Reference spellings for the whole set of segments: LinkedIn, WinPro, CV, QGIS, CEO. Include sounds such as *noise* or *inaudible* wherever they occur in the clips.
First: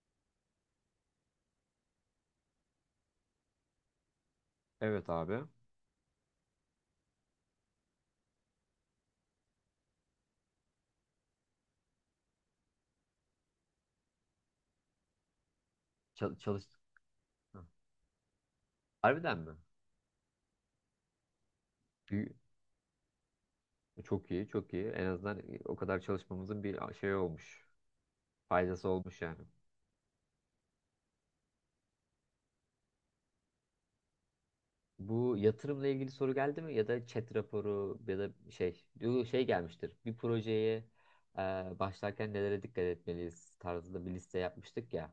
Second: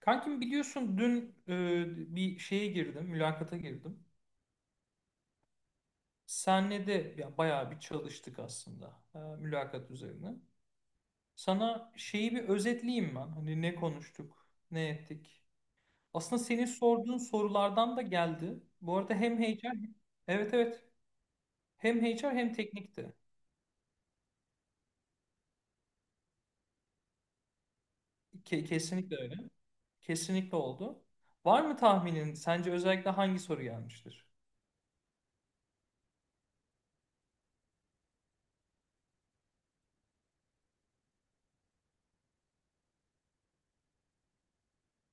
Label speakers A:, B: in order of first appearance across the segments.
A: Kankim biliyorsun dün bir şeye girdim, mülakata girdim.
B: Evet abi.
A: Senle de ya, bayağı bir çalıştık aslında mülakat üzerine. Sana şeyi bir özetleyeyim ben. Hani ne konuştuk, ne ettik.
B: Çal
A: Aslında
B: çalış...
A: senin sorduğun
B: Hı.
A: sorulardan da geldi. Bu arada
B: Harbiden
A: hem
B: mi?
A: HR, evet evet. Hem
B: Büyü-
A: HR hem teknikti.
B: Çok iyi, çok iyi. En azından o kadar çalışmamızın bir şey olmuş. Faydası
A: Kesinlikle
B: olmuş
A: öyle.
B: yani.
A: Kesinlikle oldu. Var mı tahminin? Sence özellikle hangi soru gelmiştir?
B: Bu yatırımla ilgili soru geldi mi? Ya da chat raporu ya da şey gelmiştir. Bir projeye e, başlarken nelere dikkat etmeliyiz tarzında bir liste yapmıştık ya.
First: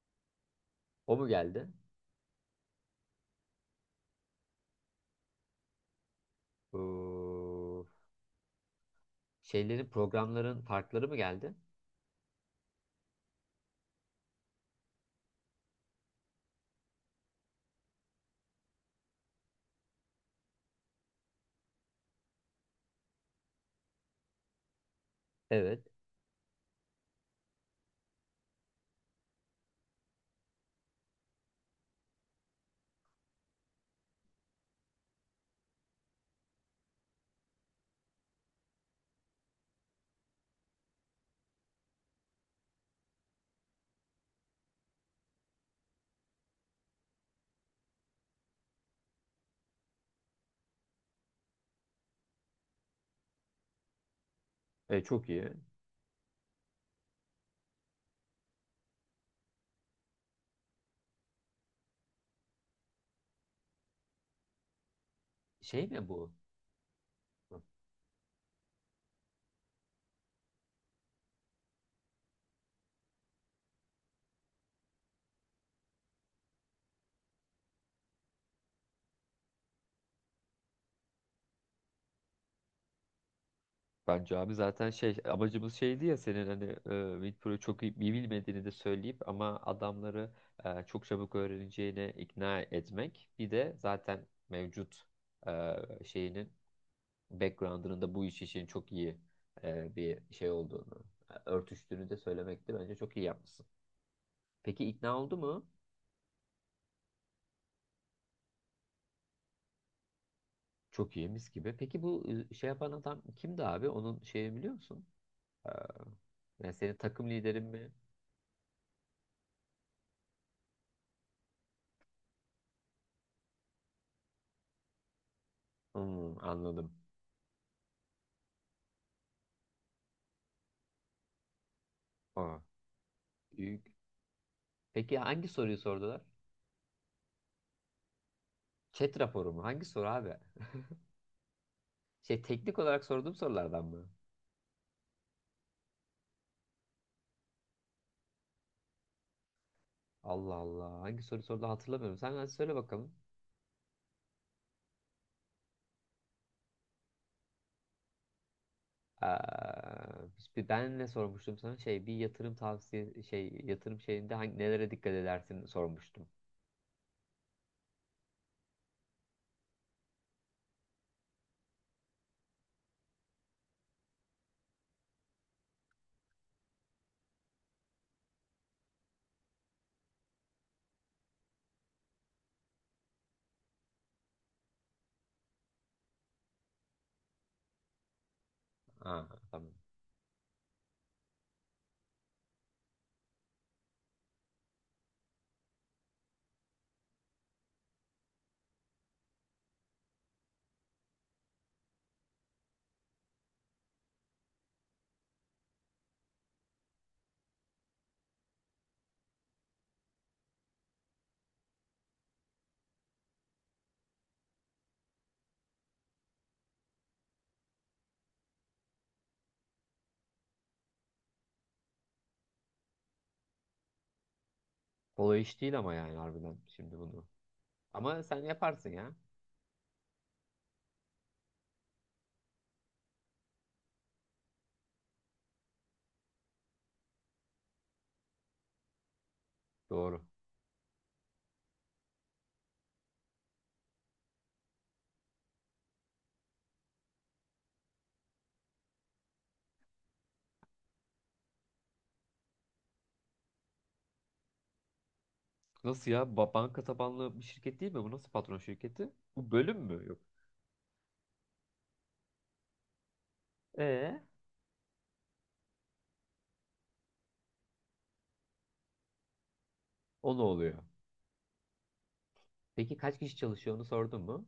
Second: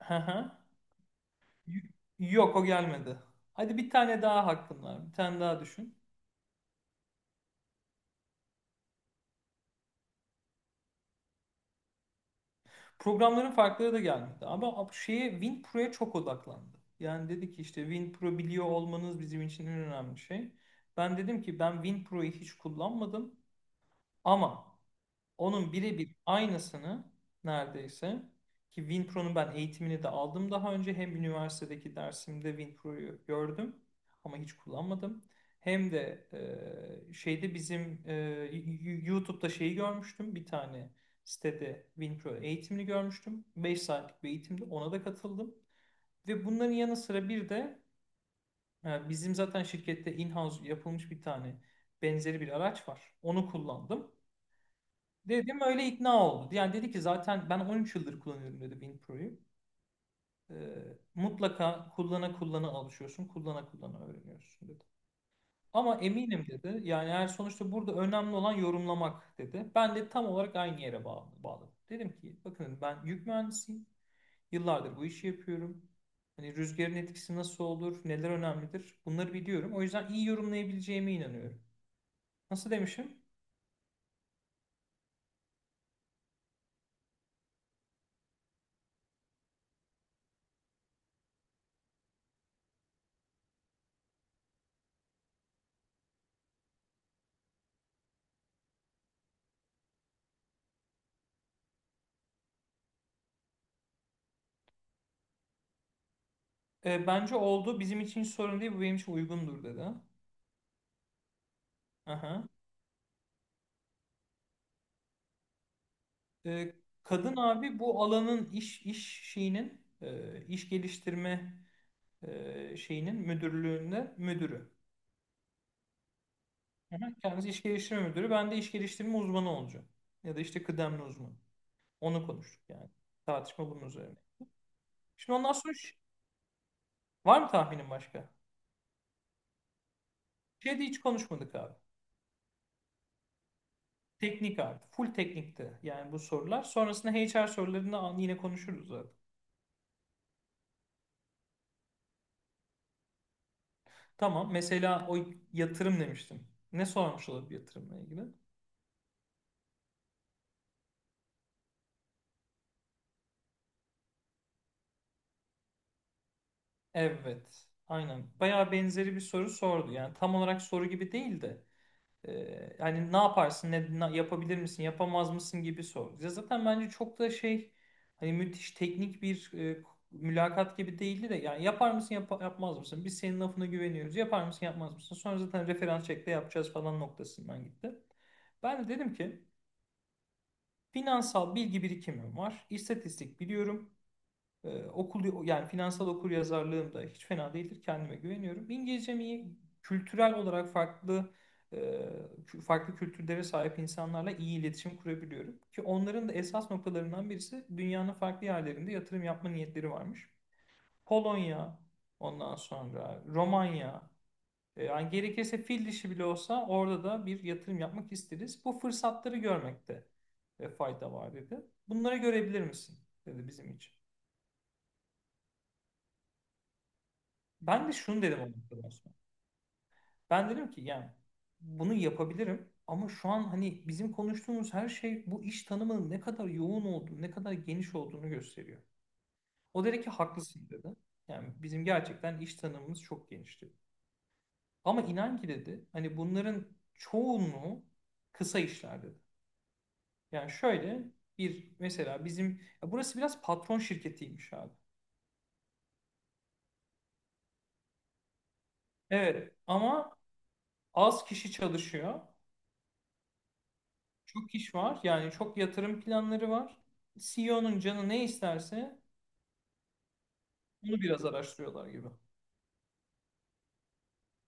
A: *laughs*
B: O mu geldi?
A: Y- Yok o gelmedi. Hadi bir tane daha hakkın var. Bir tane daha düşün.
B: Bu şeylerin programların farkları mı geldi?
A: Programların farkları da gelmedi. Ama şeye WinPro'ya çok odaklandı. Yani dedi ki işte WinPro biliyor olmanız bizim için en önemli şey. Ben dedim ki ben WinPro'yu hiç kullanmadım ama onun
B: Evet.
A: birebir aynısını neredeyse ki WinPro'nun ben eğitimini de aldım daha önce. Hem üniversitedeki dersimde WinPro'yu gördüm ama hiç kullanmadım. Hem de şeyde bizim YouTube'da şeyi görmüştüm. Bir tane sitede WinPro eğitimini görmüştüm. 5 saatlik bir eğitimde ona da katıldım. Ve bunların yanı sıra bir de bizim zaten şirkette in-house yapılmış bir tane benzeri bir araç var. Onu kullandım.
B: E, çok iyi.
A: Dedim öyle ikna oldu. Yani dedi ki zaten ben 13 yıldır kullanıyorum dedi WinPro'yu. Ee, Mutlaka kullana kullana alışıyorsun, kullana kullana öğreniyorsun dedi.
B: Şey
A: Ama
B: mi bu?
A: eminim dedi. Yani eğer sonuçta burada önemli olan yorumlamak dedi. Ben de tam olarak aynı yere bağladım. Dedim ki bakın ben yük mühendisiyim. Yıllardır bu işi yapıyorum. Hani rüzgarın etkisi nasıl olur, neler önemlidir bunları biliyorum. O yüzden iyi yorumlayabileceğime inanıyorum. Nasıl demişim?
B: Bence abi zaten şey amacımız şeydi ya senin hani Winpro'yu çok iyi bilmediğini de söyleyip ama adamları çok çabuk öğreneceğine ikna etmek. Bir de zaten mevcut e, şeyinin background'ının da bu iş için çok iyi bir şey olduğunu, örtüştüğünü de söylemekti. Bence çok iyi yapmışsın. Peki ikna oldu mu?
A: Bence oldu. Bizim için hiç sorun değil. Bu benim için uygundur dedi.
B: Çok iyi mis gibi. Peki bu
A: Aha.
B: şey yapan adam kimdi abi? Onun şeyi biliyor musun? E,
A: E,
B: yani senin takım
A: Kadın
B: liderin
A: abi
B: mi?
A: bu alanın iş şeyinin iş geliştirme şeyinin müdürlüğünde müdürü.
B: Hmm, anladım.
A: Hı hı. Kendisi iş geliştirme müdürü. Ben de iş geliştirme uzmanı olacağım. Ya da işte kıdemli uzman. Onu
B: Aa.
A: konuştuk yani. Tartışma bunun
B: Büyük.
A: üzerine.
B: Peki
A: Şimdi
B: hangi
A: ondan sonra
B: soruyu sordular?
A: var mı tahminin başka?
B: Chat raporu mu? Hangi soru abi?
A: Şey de hiç konuşmadık abi.
B: *laughs* Şey teknik olarak sorduğum sorulardan mı?
A: Teknik abi. Full teknikti yani bu sorular. Sonrasında HR sorularını yine konuşuruz zaten.
B: Allah Allah. Hangi soru sordu hatırlamıyorum. Sen hadi söyle bakalım.
A: Tamam. Mesela o yatırım demiştim. Ne sormuş olabilir yatırımla ilgili?
B: Ee, ben ne sormuştum sana? Şey bir yatırım şeyinde hangi, nelere dikkat edersin sormuştum.
A: Evet, aynen. Bayağı benzeri bir soru sordu. Yani tam olarak soru gibi değil de hani ne yaparsın, yapabilir misin, yapamaz mısın gibi sordu. Ya zaten bence çok da şey hani müthiş teknik bir mülakat gibi değildi de yani yapar mısın, yapmaz mısın? Biz senin lafına güveniyoruz. Yapar mısın, yapmaz mısın? Sonra zaten referans çekte yapacağız falan noktasından gitti. Ben de
B: Ha,
A: dedim ki
B: tamam.
A: finansal bilgi birikimim var. İstatistik biliyorum. Okul yani finansal okuryazarlığım da hiç fena değildir. Kendime güveniyorum. İngilizcem iyi. Kültürel olarak farklı e, farklı kültürlere sahip insanlarla iyi iletişim kurabiliyorum. Ki onların da esas noktalarından birisi dünyanın farklı yerlerinde yatırım yapma niyetleri varmış. Polonya, ondan sonra Romanya, yani gerekirse fil dişi bile olsa orada da bir yatırım yapmak isteriz. Bu fırsatları görmekte fayda var dedi. Bunları görebilir misin, dedi bizim için.
B: Kolay iş değil ama yani harbiden şimdi bunu.
A: Ben de
B: Ama
A: şunu dedim
B: sen
A: o noktada
B: yaparsın ya.
A: Osman. Ben dedim ki yani bunu yapabilirim ama şu an hani bizim konuştuğumuz her şey bu iş tanımının ne kadar yoğun olduğunu, ne kadar geniş olduğunu gösteriyor. O dedi ki
B: Doğru.
A: haklısın dedi. Yani bizim gerçekten iş tanımımız çok genişti. Ama inan ki dedi hani bunların çoğunluğu kısa işler dedi. Yani şöyle bir mesela bizim ya burası biraz patron şirketiymiş abi.
B: Nasıl ya? Banka tabanlı bir şirket değil mi? Bu nasıl patron şirketi? Bu
A: Evet
B: bölüm mü?
A: ama
B: Yok.
A: az kişi çalışıyor.
B: Ee,
A: Çok iş var. Yani çok yatırım planları var. CEO'nun canı ne isterse
B: o ne oluyor?
A: onu biraz araştırıyorlar gibi.
B: Peki kaç kişi çalışıyor onu sordun mu?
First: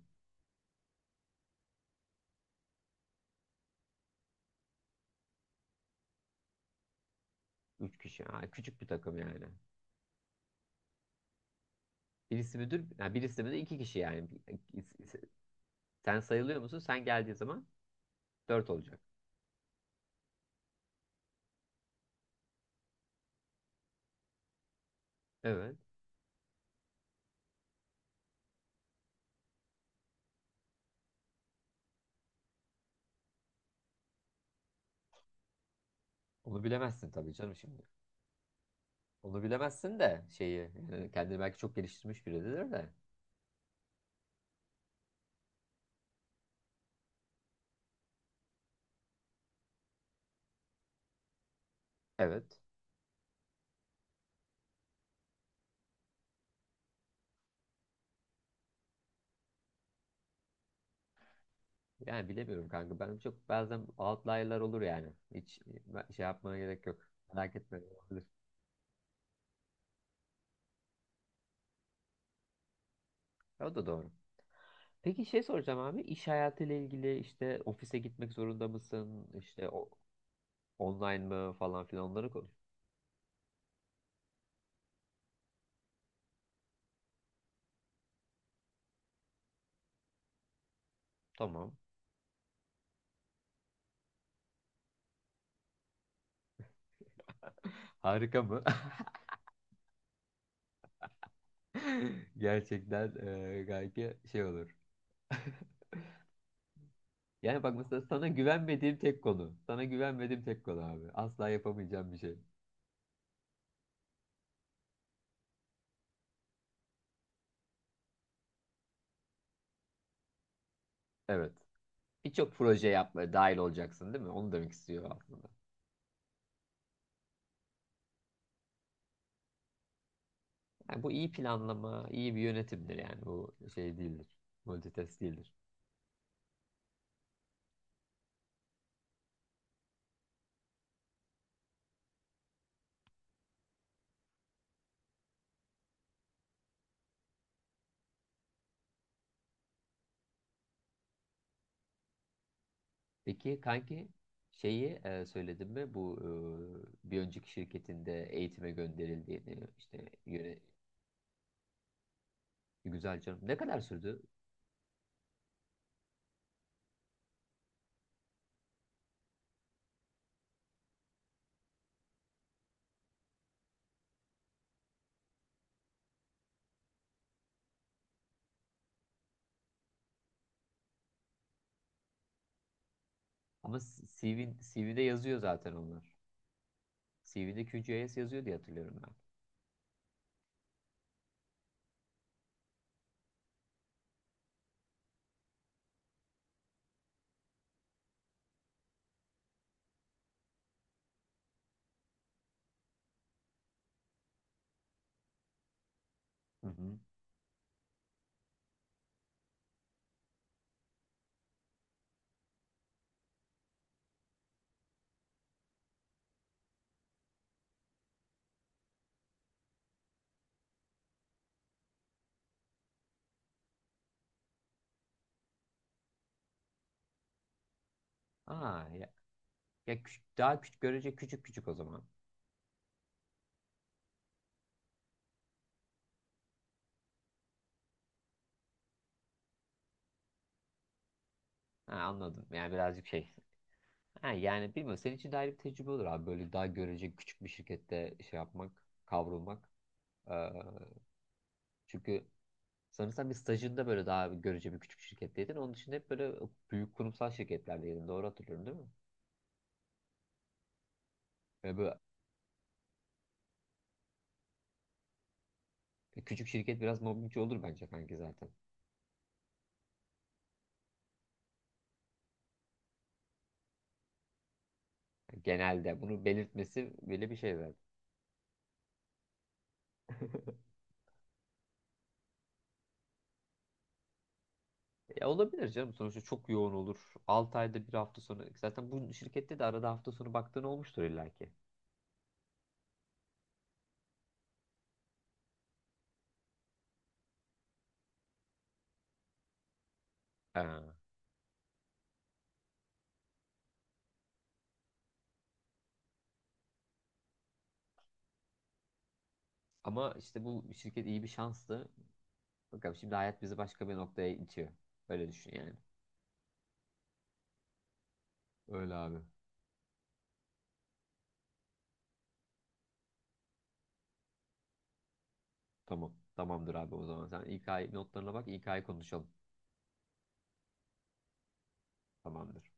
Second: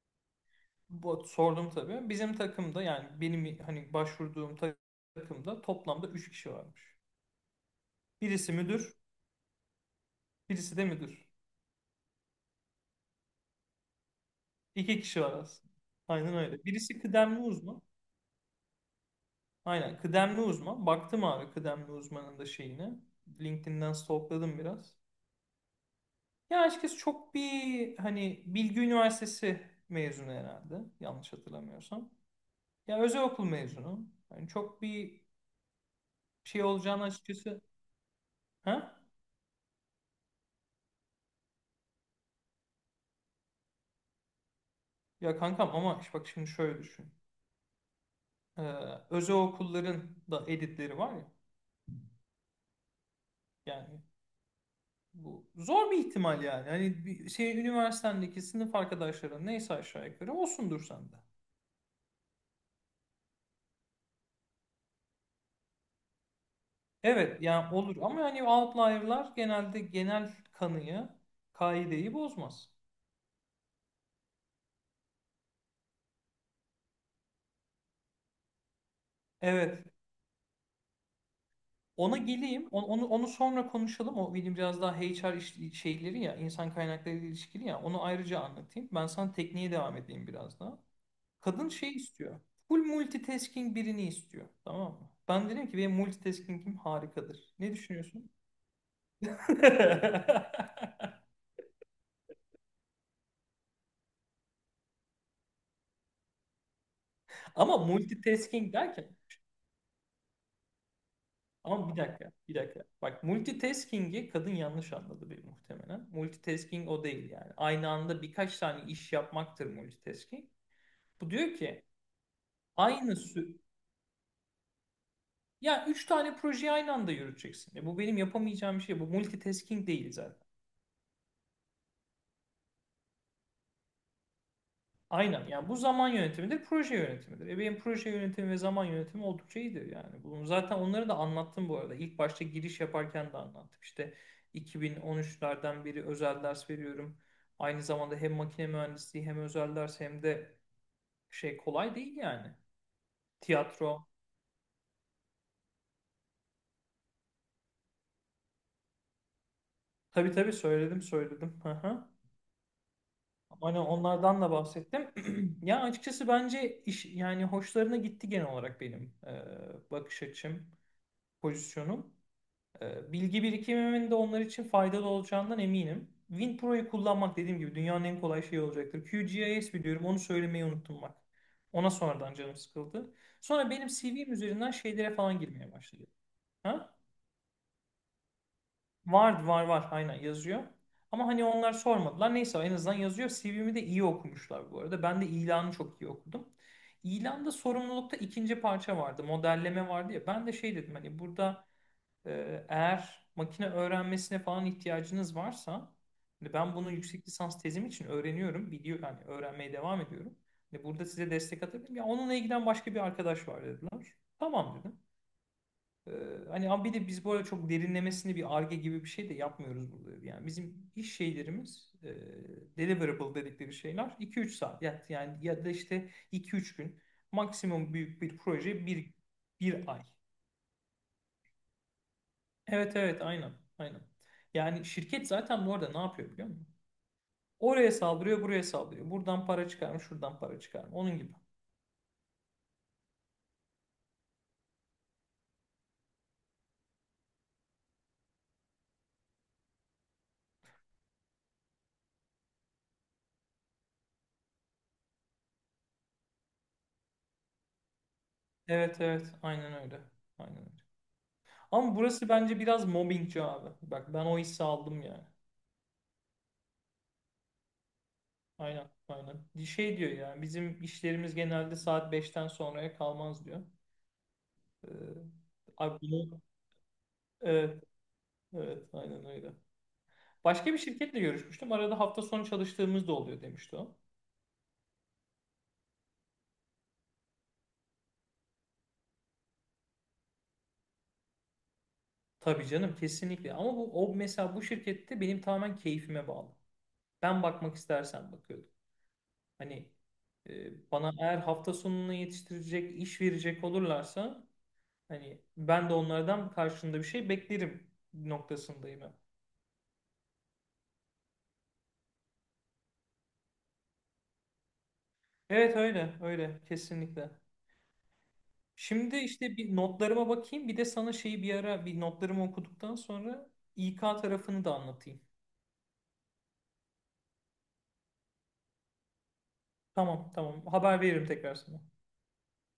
A: Bu, sordum tabii. Bizim takımda yani benim hani başvurduğum takımda toplamda 3 kişi varmış.
B: Üç kişi. Ha,
A: Birisi
B: küçük bir
A: müdür,
B: takım yani.
A: birisi de müdür.
B: Birisi müdür, ha, birisi de iki kişi yani.
A: 2 kişi var aslında.
B: Sen
A: Aynen
B: sayılıyor
A: öyle.
B: musun?
A: Birisi
B: Sen geldiği
A: kıdemli
B: zaman
A: uzman.
B: dört olacak.
A: Aynen kıdemli uzman. Baktım abi kıdemli uzmanın da şeyine. LinkedIn'den stalkladım biraz.
B: Evet.
A: Ya açıkçası çok bir hani Bilgi Üniversitesi mezunu herhalde yanlış hatırlamıyorsam. Ya özel okul mezunu. Yani çok bir
B: Onu
A: şey olacağını
B: bilemezsin tabii canım
A: açıkçası.
B: şimdi.
A: Ha?
B: Onu bilemezsin de şeyi yani kendini belki çok geliştirmiş biridir de.
A: Ya kankam ama işte bak şimdi şöyle düşün. Ee, Özel okulların da editleri var ya.
B: Evet.
A: Yani bu zor bir ihtimal yani. Hani bir şey üniversitendeki sınıf arkadaşların neyse aşağı yukarı olsundur sende.
B: Yani bilemiyorum kanka. Ben çok bazen outlier'lar olur yani. Şey yapmana gerek yok.
A: Evet
B: Merak
A: yani
B: etme.
A: olur ama
B: Olabilir.
A: hani outlier'lar genelde genel kanıyı, kaideyi bozmaz.
B: O da doğru. Peki şey soracağım abi. İş hayatıyla ilgili işte ofise gitmek zorunda mısın? İşte
A: Evet.
B: o, online mı falan filan
A: Ona
B: onları konuş.
A: geleyim. Onu, onu, onu sonra konuşalım. O benim biraz daha HR şeyleri ya, insan kaynakları ile ilişkili ya. Onu ayrıca anlatayım. Ben sana tekniğe devam edeyim biraz daha. Kadın
B: Tamam.
A: şey istiyor. Full multitasking birini istiyor. Tamam mı? Ben dedim ki benim multitasking'im harikadır. Ne
B: *laughs*
A: düşünüyorsun?
B: Harika mı?
A: *laughs*
B: *laughs* Gerçekten gayet şey olur. *laughs* Yani bak
A: Ama
B: mesela sana
A: multitasking
B: güvenmediğim
A: derken
B: tek konu. Sana güvenmediğim tek konu abi. Asla
A: ama bir
B: yapamayacağım bir
A: dakika,
B: şey.
A: bir dakika. Bak multitasking'i kadın yanlış anladı bir muhtemelen. Multitasking o değil yani. Aynı anda birkaç tane iş yapmaktır multitasking. Bu
B: Evet.
A: diyor ki,
B: Birçok proje
A: Aynı
B: yapmaya dahil
A: sü
B: olacaksın değil mi? Onu demek istiyor aslında.
A: ya 3 tane projeyi aynı anda yürüteceksin. E bu benim yapamayacağım bir şey. Bu multitasking değil zaten.
B: Yani bu iyi planlama, iyi bir yönetimdir yani. Bu şey değildir. Multitask
A: Aynen.
B: değildir.
A: Yani bu zaman yönetimidir, proje yönetimidir. E benim proje yönetimi ve zaman yönetimi oldukça iyidir yani. Bunu zaten onları da anlattım bu arada. İlk başta giriş yaparken de anlattım. İşte 2013'lerden beri özel ders veriyorum. Aynı zamanda hem makine mühendisliği hem özel ders hem de şey kolay değil yani.
B: Peki
A: Tiyatro.
B: kanki şeyi söyledim mi? Bu bir önceki şirketinde eğitime gönderildiğini, işte
A: Tabii tabii söyledim söyledim. *laughs*
B: Güzel canım. Ne
A: Hani
B: kadar sürdü?
A: onlardan da bahsettim. *clears throat* Ya açıkçası bence iş yani hoşlarına gitti genel olarak benim bakış açım, pozisyonum. Bilgi birikimimin de onlar için faydalı olacağından eminim. WinPro'yu kullanmak dediğim gibi dünyanın en kolay şeyi olacaktır. QGIS biliyorum onu söylemeyi unuttum bak. Ona sonradan canım sıkıldı. Sonra
B: Ama
A: benim CV'm
B: CV,
A: üzerinden
B: CV'de
A: şeylere
B: yazıyor
A: falan
B: zaten
A: girmeye başladı.
B: onlar.
A: Ha?
B: CV'de QGIS yazıyor diye hatırlıyorum ben.
A: Var var var aynen yazıyor. Ama hani onlar sormadılar. Neyse en azından yazıyor. CV'mi de iyi okumuşlar bu arada. Ben de ilanı çok iyi okudum. İlanda sorumlulukta ikinci parça vardı. Modelleme vardı ya. Ben de şey dedim hani burada eğer makine öğrenmesine falan ihtiyacınız varsa hani
B: Hı
A: ben bunu
B: hı.
A: yüksek lisans tezim için öğreniyorum. Biliyor yani öğrenmeye devam ediyorum. Hani burada size destek atabilirim. Ya onunla ilgilen başka bir arkadaş var dediler. Tamam dedim. Ee, Hani ama bir de biz bu arada çok derinlemesine bir arge gibi bir şey de yapmıyoruz burada. Yani bizim iş şeylerimiz deliverable dedikleri şeyler iki üç saat yani ya da işte iki üç gün maksimum büyük bir proje,
B: Aa, ya,
A: bir
B: ya
A: ay.
B: küç- daha küçük görece küçük küçük o zaman.
A: Evet evet aynen aynen. Yani şirket zaten bu arada ne yapıyor biliyor musun? Oraya saldırıyor buraya saldırıyor. Buradan para çıkar mı şuradan para çıkar mı onun gibi.
B: Ha, anladım. Yani birazcık şey. Ha, yani bilmiyorum. Senin için de ayrı bir tecrübe olur abi. Böyle daha görece küçük bir şirkette şey yapmak, kavrulmak. Ee, çünkü sanırsam bir stajında böyle daha görece bir küçük şirketteydin. Onun dışında hep böyle büyük kurumsal şirketlerdeydin. Doğru hatırlıyorum değil mi?
A: Evet evet aynen öyle. Aynen öyle.
B: Ve
A: Ama
B: böyle
A: burası bence biraz mobbingci abi. Bak ben o hissi aldım yani.
B: küçük şirket biraz mobbingçi olur bence kanki zaten.
A: Aynen, aynen. Şey diyor ya, bizim işlerimiz genelde saat 5'ten sonraya kalmaz diyor. Ee,
B: Genelde
A: Abi
B: bunu
A: bunu,
B: belirtmesi bile bir şey zaten.
A: evet, evet, aynen öyle.
B: *laughs*
A: Başka bir şirketle görüşmüştüm. Arada hafta sonu çalıştığımız da oluyor demişti o.
B: Ya olabilir canım. Sonuçta çok yoğun olur. 6 ayda bir hafta sonu. Zaten bu şirkette de arada hafta sonu baktığın olmuştur illaki.
A: Tabii canım, kesinlikle. Ama bu o mesela bu şirkette benim tamamen keyfime bağlı. Ben bakmak istersen bakıyordum. Hani
B: Ee,
A: bana eğer hafta sonunu yetiştirecek, iş verecek olurlarsa hani ben de onlardan karşında bir şey beklerim noktasındayım.
B: ama işte bu şirket iyi bir şanstı. Bakalım şimdi hayat bizi başka bir noktaya itiyor. Öyle düşün yani.
A: Evet öyle öyle kesinlikle.
B: Öyle
A: Şimdi
B: abi.
A: işte bir notlarıma bakayım bir de sana şeyi bir ara bir notlarımı okuduktan sonra İK tarafını da anlatayım.
B: Tamam. Tamamdır abi o zaman. Sen İK notlarına bak. İK'yı konuşalım.
A: Tamam tamam haber veririm tekrar sana.
B: Tamamdır.